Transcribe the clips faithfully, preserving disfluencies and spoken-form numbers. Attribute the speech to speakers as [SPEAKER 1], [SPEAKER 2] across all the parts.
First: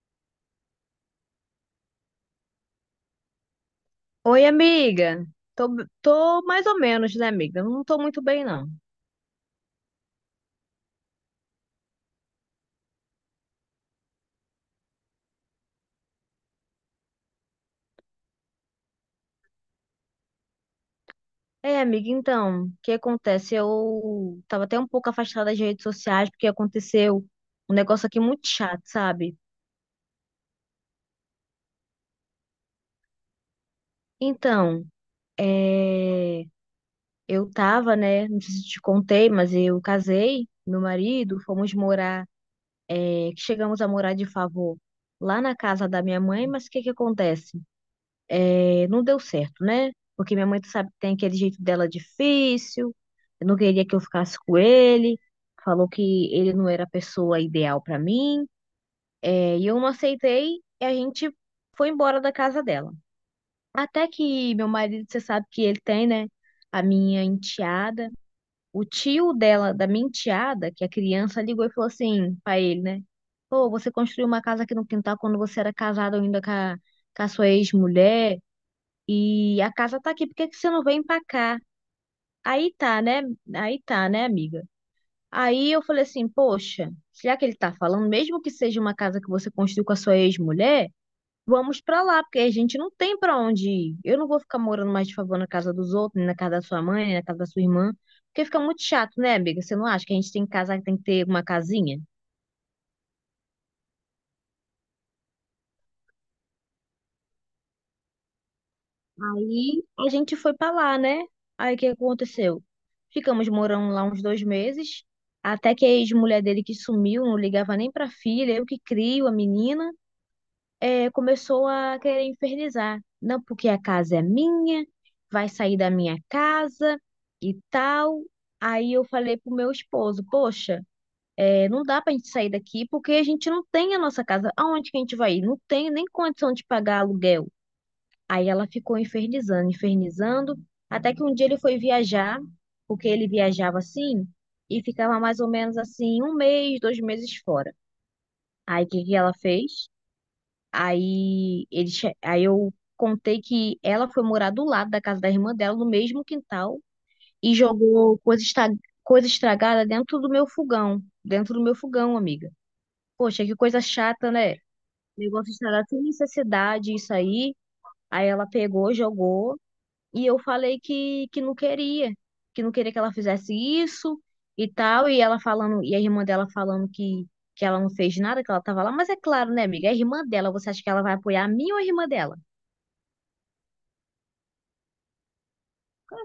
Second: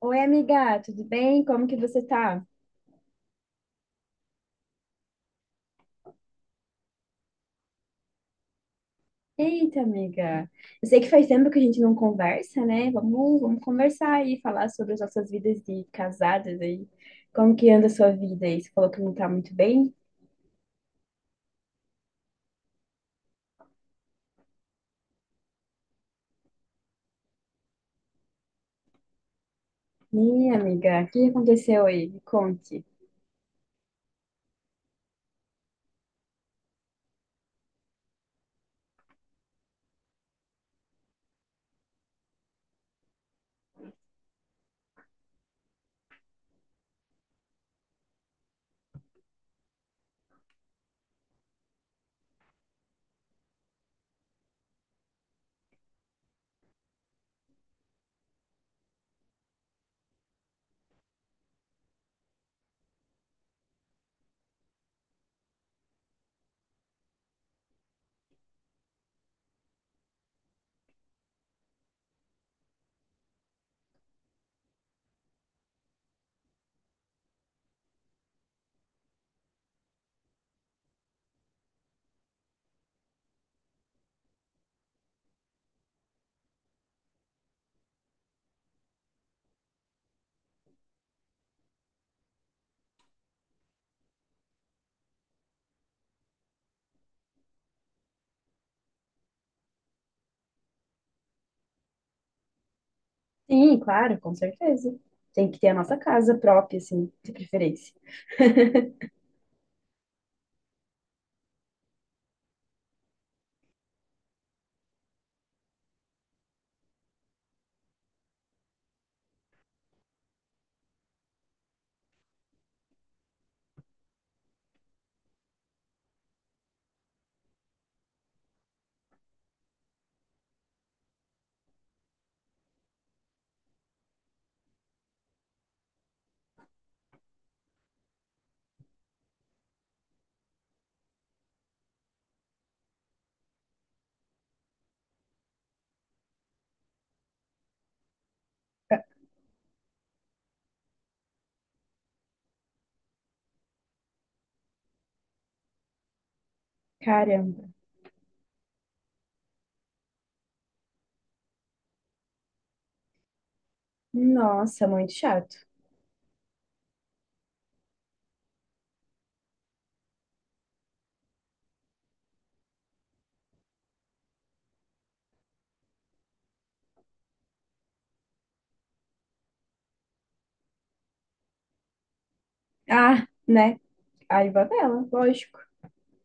[SPEAKER 1] Oi, amiga, tudo bem? Como que você tá?
[SPEAKER 2] Oi, amiga. Tô, tô mais ou menos, né, amiga? Não tô muito bem, não.
[SPEAKER 1] Eita, amiga. Eu sei que faz tempo que a gente não conversa, né? Vamos, vamos conversar aí, falar sobre as nossas vidas de casadas aí. Como que anda a sua vida aí? Você falou que não tá muito bem?
[SPEAKER 2] É, amiga, então, o que acontece? Eu tava até um pouco afastada das redes sociais porque aconteceu um negócio aqui muito chato, sabe?
[SPEAKER 1] Ih, amiga, o que aconteceu aí? Me conte.
[SPEAKER 2] Então, é, eu tava, né? Não sei se te contei, mas eu casei, meu marido, fomos morar, é, que chegamos a morar de favor lá na casa da minha mãe, mas o que que acontece? É, não deu certo, né? Porque minha mãe, tu sabe, tem aquele jeito dela difícil, não queria que eu ficasse com ele, falou que ele não era a pessoa ideal pra mim, é, e eu não aceitei, e a gente foi embora da casa dela. Até que meu marido, você sabe que ele tem, né? A minha enteada, o tio dela, da minha enteada, que a criança ligou e falou assim pra ele, né? Pô, você construiu uma casa aqui no quintal quando você era casado ainda com a, com a sua ex-mulher. E a casa tá aqui, por que que você não vem pra cá? Aí tá, né? Aí tá, né, amiga? Aí eu falei assim, poxa, já que ele tá falando, mesmo que seja uma casa que você construiu com a sua ex-mulher, vamos pra lá, porque a gente não tem pra onde ir. Eu não vou ficar morando mais de favor na casa dos outros, nem na casa da sua mãe, nem na casa da sua irmã, porque fica muito chato, né, amiga? Você não acha que a gente tem casa, tem que ter uma casinha?
[SPEAKER 1] Sim, claro, com certeza. Tem que ter a nossa casa própria, assim, de preferência.
[SPEAKER 2] Aí a gente foi pra lá, né? Aí o que aconteceu? Ficamos morando lá uns dois meses, até que a ex-mulher dele que sumiu, não ligava nem pra filha, eu que crio a menina, eh, começou a querer infernizar. Não, porque a casa é minha, vai sair da minha casa e tal. Aí eu falei pro meu esposo, poxa, eh, não dá pra gente sair daqui porque a gente não tem a nossa casa. Aonde que a gente vai ir? Não tem nem condição de pagar aluguel. Aí ela ficou infernizando, infernizando, até que um dia ele foi viajar, porque ele viajava assim, e ficava mais ou menos assim, um mês, dois meses fora. Aí o
[SPEAKER 1] Ah,
[SPEAKER 2] que que ela fez? Aí, ele, che- aí eu contei que ela foi morar do lado da casa da irmã dela, no mesmo quintal, e
[SPEAKER 1] caramba.
[SPEAKER 2] jogou coisa, esta- coisa estragada dentro do meu fogão. Dentro do meu fogão, amiga. Poxa, que coisa chata, né?
[SPEAKER 1] Nossa, muito
[SPEAKER 2] Negócio
[SPEAKER 1] chato.
[SPEAKER 2] estragado sem necessidade, isso aí. Aí ela pegou, jogou. E eu falei que, que não queria, que não queria que ela fizesse isso e tal. E ela falando, e a irmã dela falando que, que ela não fez nada, que ela tava lá. Mas é claro, né, amiga? É a irmã dela, você acha que ela vai apoiar a mim ou a irmã dela?
[SPEAKER 1] Ah, né? Aí vai ela, lógico,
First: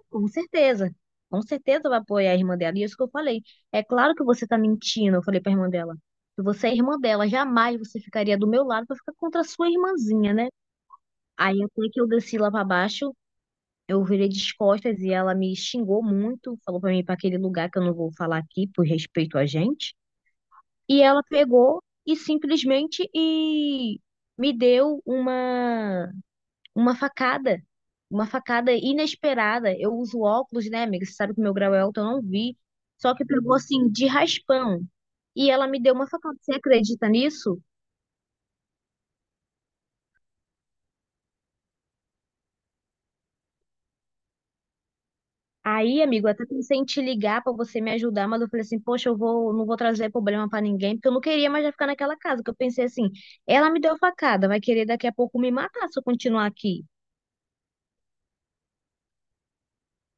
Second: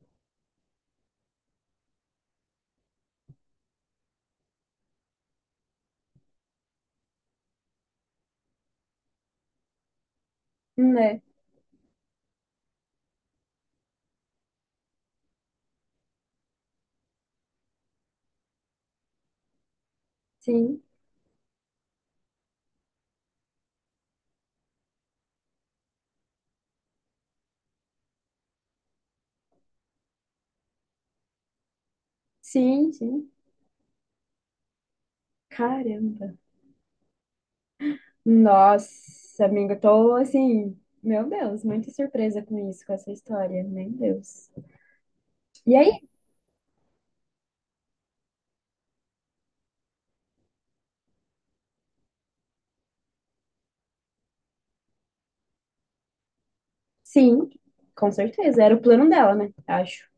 [SPEAKER 2] Com certeza. Com certeza vai apoiar a irmã dela. E é isso que eu falei. É claro que você tá mentindo, eu falei pra irmã dela. Que você é irmã dela, jamais você ficaria do meu lado pra ficar contra a sua irmãzinha, né?
[SPEAKER 1] né?
[SPEAKER 2] Aí até que eu desci lá pra baixo. Eu virei de costas e ela me xingou muito, falou pra mim ir pra aquele lugar que eu não vou falar aqui por respeito a gente.
[SPEAKER 1] Sim,
[SPEAKER 2] E ela pegou e simplesmente e me deu uma uma facada, uma facada inesperada. Eu uso óculos, né, amiga? Você sabe que meu grau é alto, eu não vi.
[SPEAKER 1] sim,
[SPEAKER 2] Só que
[SPEAKER 1] sim.
[SPEAKER 2] pegou assim de raspão. E ela me deu uma
[SPEAKER 1] Caramba.
[SPEAKER 2] facada. Você acredita nisso?
[SPEAKER 1] Nossa, amiga, tô assim, meu Deus, muito surpresa com isso, com essa história. Meu Deus. E aí?
[SPEAKER 2] Aí, amigo, eu até pensei em te ligar pra você me ajudar, mas eu falei assim, poxa, eu vou, não vou trazer problema pra ninguém, porque eu não queria mais já ficar naquela casa. Porque eu pensei assim, ela me deu facada, vai querer daqui a pouco me matar se eu continuar aqui.
[SPEAKER 1] Sim, com certeza. Era o plano dela, né? Acho.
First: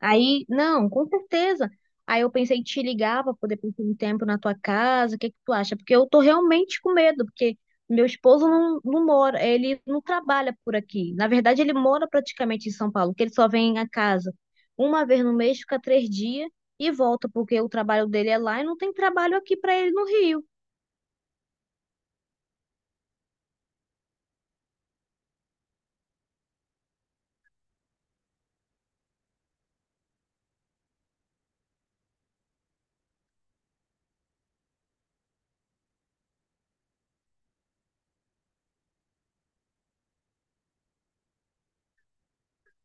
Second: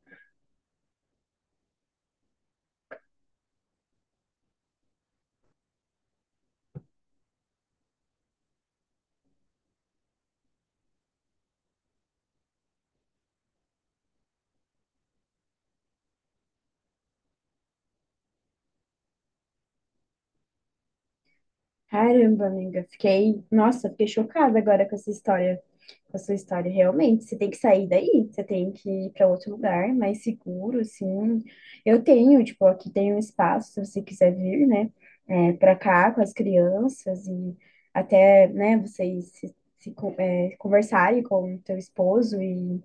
[SPEAKER 2] Aí, não, com certeza. Aí eu pensei em te ligar para poder passar um tempo na tua casa, o que que tu acha? Porque eu tô realmente com medo, porque meu esposo não, não mora, ele não trabalha por aqui. Na verdade, ele mora praticamente em São Paulo, porque ele só vem a casa uma vez no mês, fica três dias e volta, porque o trabalho dele é lá e não tem trabalho aqui para ele no Rio.
[SPEAKER 1] Caramba, amiga, fiquei, nossa, fiquei chocada agora com essa história, com a sua história, realmente, você tem que sair daí, você tem que ir para outro lugar mais seguro, assim, eu tenho, tipo, aqui tem um espaço, se você quiser vir, né, é, para cá com as crianças e até, né, vocês se, se con- é, conversarem com o teu esposo e,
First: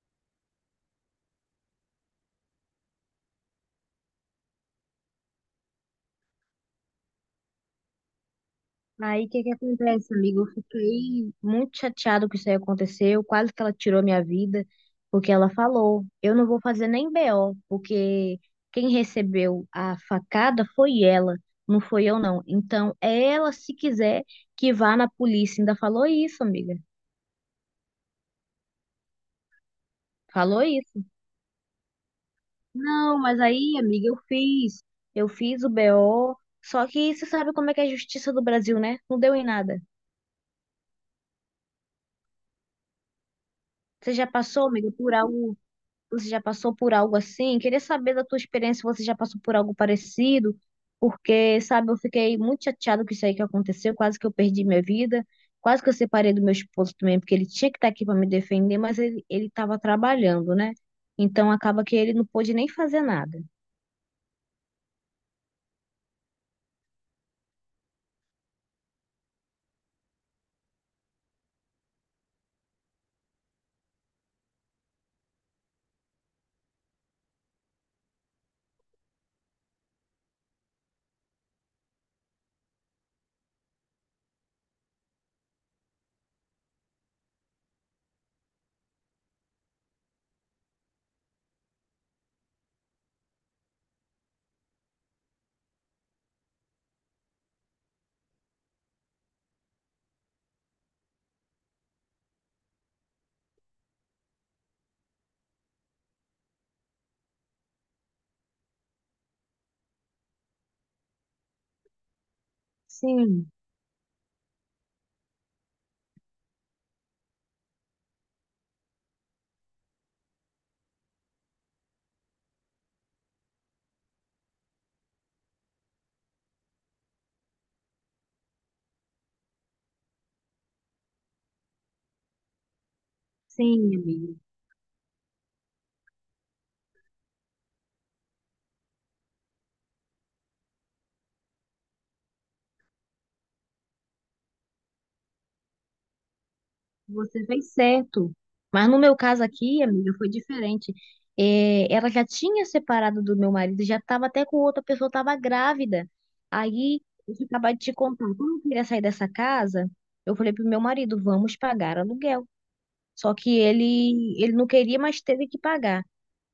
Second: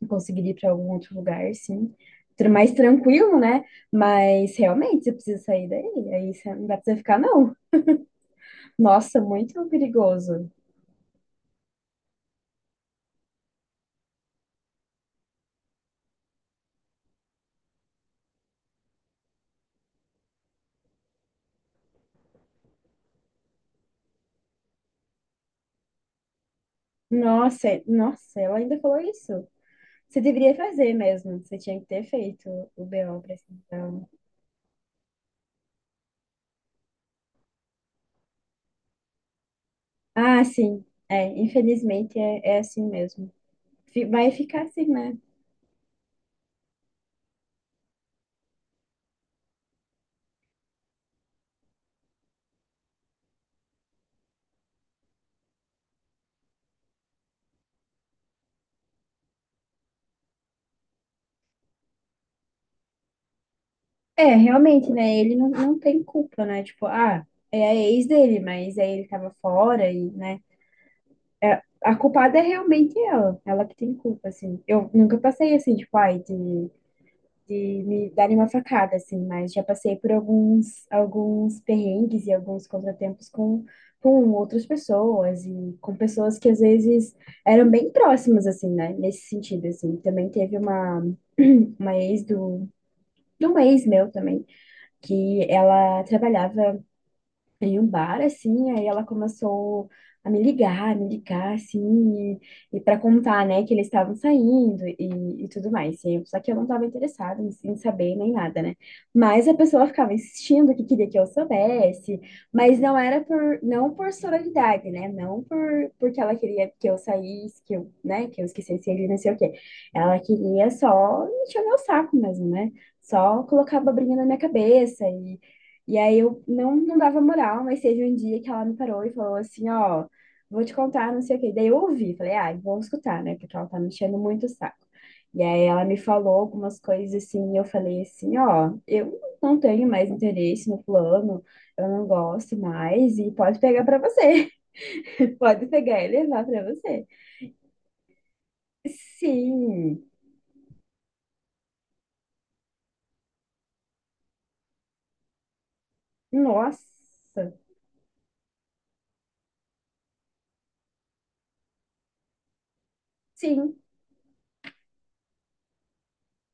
[SPEAKER 1] e conseguir ir para algum outro lugar, sim, tr- mais tranquilo, né, mas realmente você precisa sair daí, aí você não dá pra você ficar, não. Nossa,
[SPEAKER 2] Aí, o que que
[SPEAKER 1] muito
[SPEAKER 2] acontece, amigo? Eu
[SPEAKER 1] perigoso.
[SPEAKER 2] fiquei muito chateado que isso aí aconteceu, quase que ela tirou minha vida, porque ela falou, eu não vou fazer nem B O, porque quem recebeu a facada foi ela, não foi eu não. Então, é ela, se quiser, que vá na polícia. Ainda falou isso, amiga.
[SPEAKER 1] Nossa, é- nossa, ela ainda falou isso. Você deveria
[SPEAKER 2] Falou
[SPEAKER 1] fazer
[SPEAKER 2] isso.
[SPEAKER 1] mesmo. Você tinha que ter feito o
[SPEAKER 2] Não,
[SPEAKER 1] B O pra
[SPEAKER 2] mas
[SPEAKER 1] essa
[SPEAKER 2] aí,
[SPEAKER 1] então.
[SPEAKER 2] amiga, eu fiz. Eu fiz o B O, só que você sabe como é que é a justiça do Brasil, né? Não deu em nada.
[SPEAKER 1] Ah, sim. É, infelizmente é, é assim mesmo. Fi-
[SPEAKER 2] Você já
[SPEAKER 1] Vai ficar
[SPEAKER 2] passou,
[SPEAKER 1] assim,
[SPEAKER 2] amiga, por
[SPEAKER 1] né?
[SPEAKER 2] algo. Você já passou por algo assim? Queria saber da tua experiência, se você já passou por algo parecido, porque, sabe, eu fiquei muito chateada com isso aí que aconteceu, quase que eu perdi minha vida, quase que eu separei do meu esposo também, porque ele tinha que estar aqui para me defender, mas ele ele estava trabalhando, né? Então acaba que ele não pôde nem fazer nada.
[SPEAKER 1] É, realmente, né? Ele não, não tem culpa, né? Tipo, ah, é a ex dele, mas aí ele tava fora e, né? É, a culpada é realmente ela. Ela que tem culpa, assim. Eu nunca passei assim, tipo, ai, de de me darem uma facada, assim, mas já passei por alguns, alguns perrengues e alguns contratempos com, com outras pessoas e com pessoas que às vezes eram bem próximas, assim, né? Nesse sentido, assim. Também teve uma, uma ex do, de um ex meu também, que ela trabalhava em um bar, assim, aí ela começou a me ligar, me ligar, assim, e, e para contar, né, que eles estavam saindo e, e tudo mais. E eu- só que eu não estava interessada em, em saber nem nada, né? Mas a pessoa ficava insistindo que queria que eu soubesse, mas não era
[SPEAKER 2] Sim,
[SPEAKER 1] por, não por sororidade, né? Não por, porque ela queria que eu saísse, que eu, né, que eu esquecesse ele, não sei o quê. Ela queria só encher o meu saco mesmo, né? Só colocar a abobrinha na minha cabeça e aí eu não, não dava moral, mas teve um dia que ela me parou e falou assim, ó, vou te contar, não sei o quê. Daí eu ouvi, falei, ai, vou escutar, né? Porque ela tá me
[SPEAKER 2] sim,
[SPEAKER 1] enchendo
[SPEAKER 2] amiga.
[SPEAKER 1] muito o saco. E aí ela me falou algumas coisas assim, e eu falei assim, ó, eu não tenho mais interesse no plano, eu não gosto mais, e pode pegar pra você. Pode pegar e levar pra você.
[SPEAKER 2] Você fez certo. Mas no meu caso aqui,
[SPEAKER 1] Sim,
[SPEAKER 2] amiga, foi diferente. É, ela já tinha separado do meu marido, já estava até com outra pessoa, estava grávida. Aí, eu
[SPEAKER 1] nossa,
[SPEAKER 2] acabava de te contar, quando eu queria sair dessa casa, eu falei pro meu marido, vamos pagar aluguel. Só que
[SPEAKER 1] sim,
[SPEAKER 2] ele, ele não queria, mas teve que pagar.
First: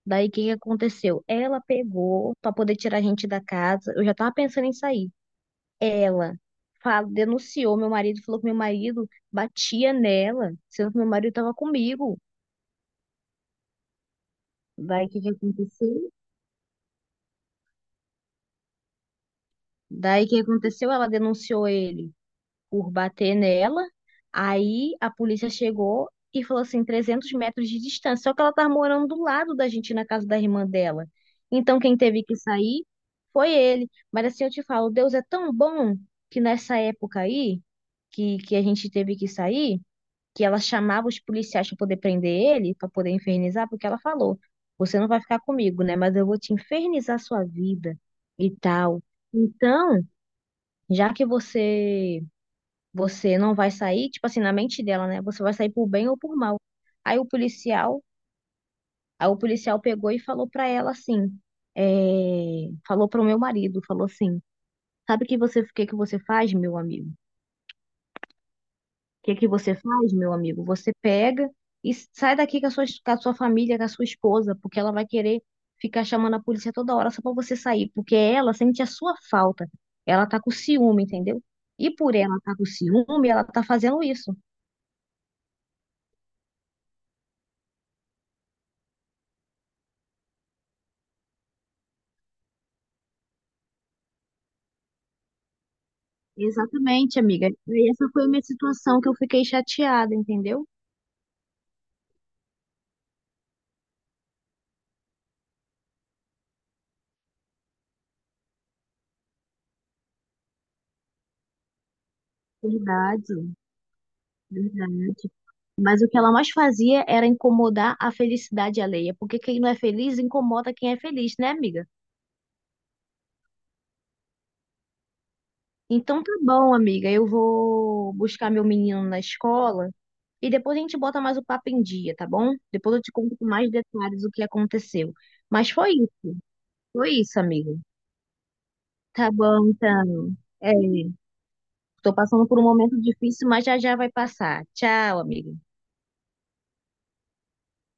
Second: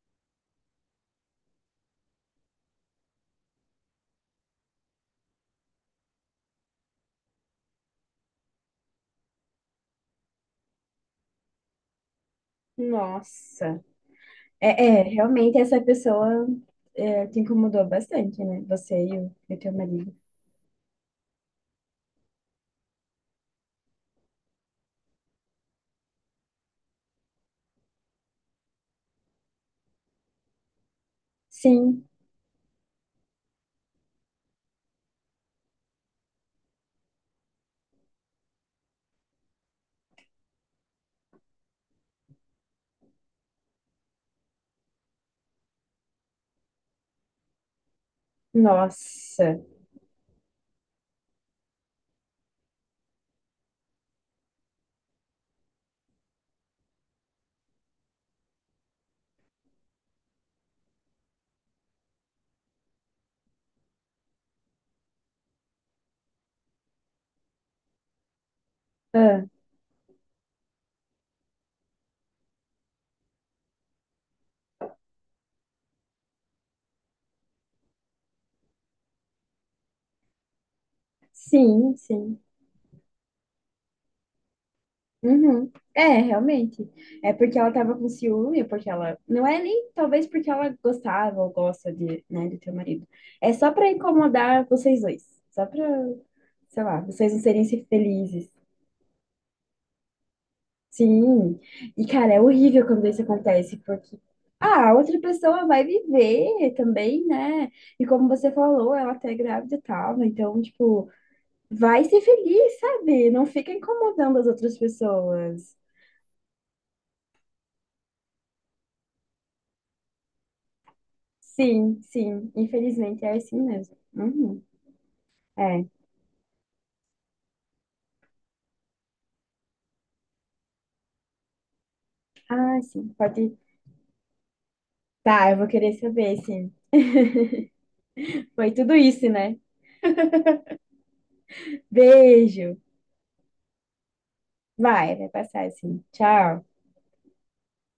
[SPEAKER 2] Daí, o que que aconteceu? Ela pegou para poder tirar a gente da casa. Eu já estava pensando em sair. Ela fala, denunciou meu marido, falou que meu marido batia nela, sendo que meu marido estava comigo.
[SPEAKER 1] nossa. É, é,
[SPEAKER 2] Daí o que que
[SPEAKER 1] realmente essa
[SPEAKER 2] aconteceu?
[SPEAKER 1] pessoa é, te incomodou bastante, né? Você e o, e o teu marido.
[SPEAKER 2] Daí o que aconteceu? Ela denunciou ele por bater nela. Aí a polícia chegou e falou assim, trezentos metros de distância. Só que ela estava morando do lado da gente, na casa da irmã dela. Então quem
[SPEAKER 1] Sim,
[SPEAKER 2] teve que sair foi ele. Mas assim eu te falo, Deus é tão bom que nessa época aí, que, que a gente teve que sair, que ela chamava os policiais para poder prender ele, para poder infernizar, porque ela falou: você não vai ficar comigo, né? Mas eu vou te infernizar sua vida e tal.
[SPEAKER 1] nossa.
[SPEAKER 2] Então, já que você você não vai sair, tipo assim, na mente dela, né? Você vai sair por bem ou por mal. Aí o policial, aí o policial pegou e falou para ela assim, é, falou para o meu marido, falou assim, sabe que você, o que que você faz, meu amigo? O que
[SPEAKER 1] Ah,
[SPEAKER 2] que você faz, meu amigo? Você pega e sai daqui com a sua, com a sua, família, com a sua esposa, porque ela vai querer ficar chamando a polícia toda hora só para você sair, porque ela sente a sua falta. Ela tá com ciúme, entendeu? E
[SPEAKER 1] sim,
[SPEAKER 2] por ela
[SPEAKER 1] sim.
[SPEAKER 2] tá com ciúme, ela tá fazendo isso.
[SPEAKER 1] Uhum. É, realmente. É porque ela tava com ciúme, porque ela. Não é nem talvez porque ela gostava ou gosta de, né, do teu marido. É só pra incomodar vocês dois. Só pra, sei lá,
[SPEAKER 2] Exatamente,
[SPEAKER 1] vocês não
[SPEAKER 2] amiga.
[SPEAKER 1] serem se-
[SPEAKER 2] E essa foi a minha
[SPEAKER 1] felizes.
[SPEAKER 2] situação que eu fiquei chateada, entendeu?
[SPEAKER 1] Sim, e cara, é horrível quando isso acontece, porque ah, a outra pessoa vai viver também, né? E como você falou, ela tá grávida e tal, né? Então, tipo, vai ser feliz, sabe? Não
[SPEAKER 2] Verdade,
[SPEAKER 1] fica incomodando as outras
[SPEAKER 2] verdade.
[SPEAKER 1] pessoas.
[SPEAKER 2] Mas o que ela mais fazia era incomodar a felicidade alheia, porque quem não é feliz incomoda quem é feliz, né, amiga?
[SPEAKER 1] Sim, sim, infelizmente é assim mesmo. Uhum. É,
[SPEAKER 2] Então tá bom, amiga. Eu vou buscar meu menino na escola e depois a gente bota mais o papo em dia, tá bom?
[SPEAKER 1] ah,
[SPEAKER 2] Depois eu
[SPEAKER 1] sim,
[SPEAKER 2] te conto com
[SPEAKER 1] pode.
[SPEAKER 2] mais detalhes o que aconteceu.
[SPEAKER 1] Tá, eu vou
[SPEAKER 2] Mas foi
[SPEAKER 1] querer
[SPEAKER 2] isso,
[SPEAKER 1] saber, sim.
[SPEAKER 2] foi isso, amiga.
[SPEAKER 1] Foi tudo isso,
[SPEAKER 2] Tá
[SPEAKER 1] né?
[SPEAKER 2] bom, então. É, tô passando por um
[SPEAKER 1] Beijo.
[SPEAKER 2] momento difícil, mas já já vai passar.
[SPEAKER 1] Vai,
[SPEAKER 2] Tchau,
[SPEAKER 1] vai
[SPEAKER 2] amiga.
[SPEAKER 1] passar, sim. Tchau.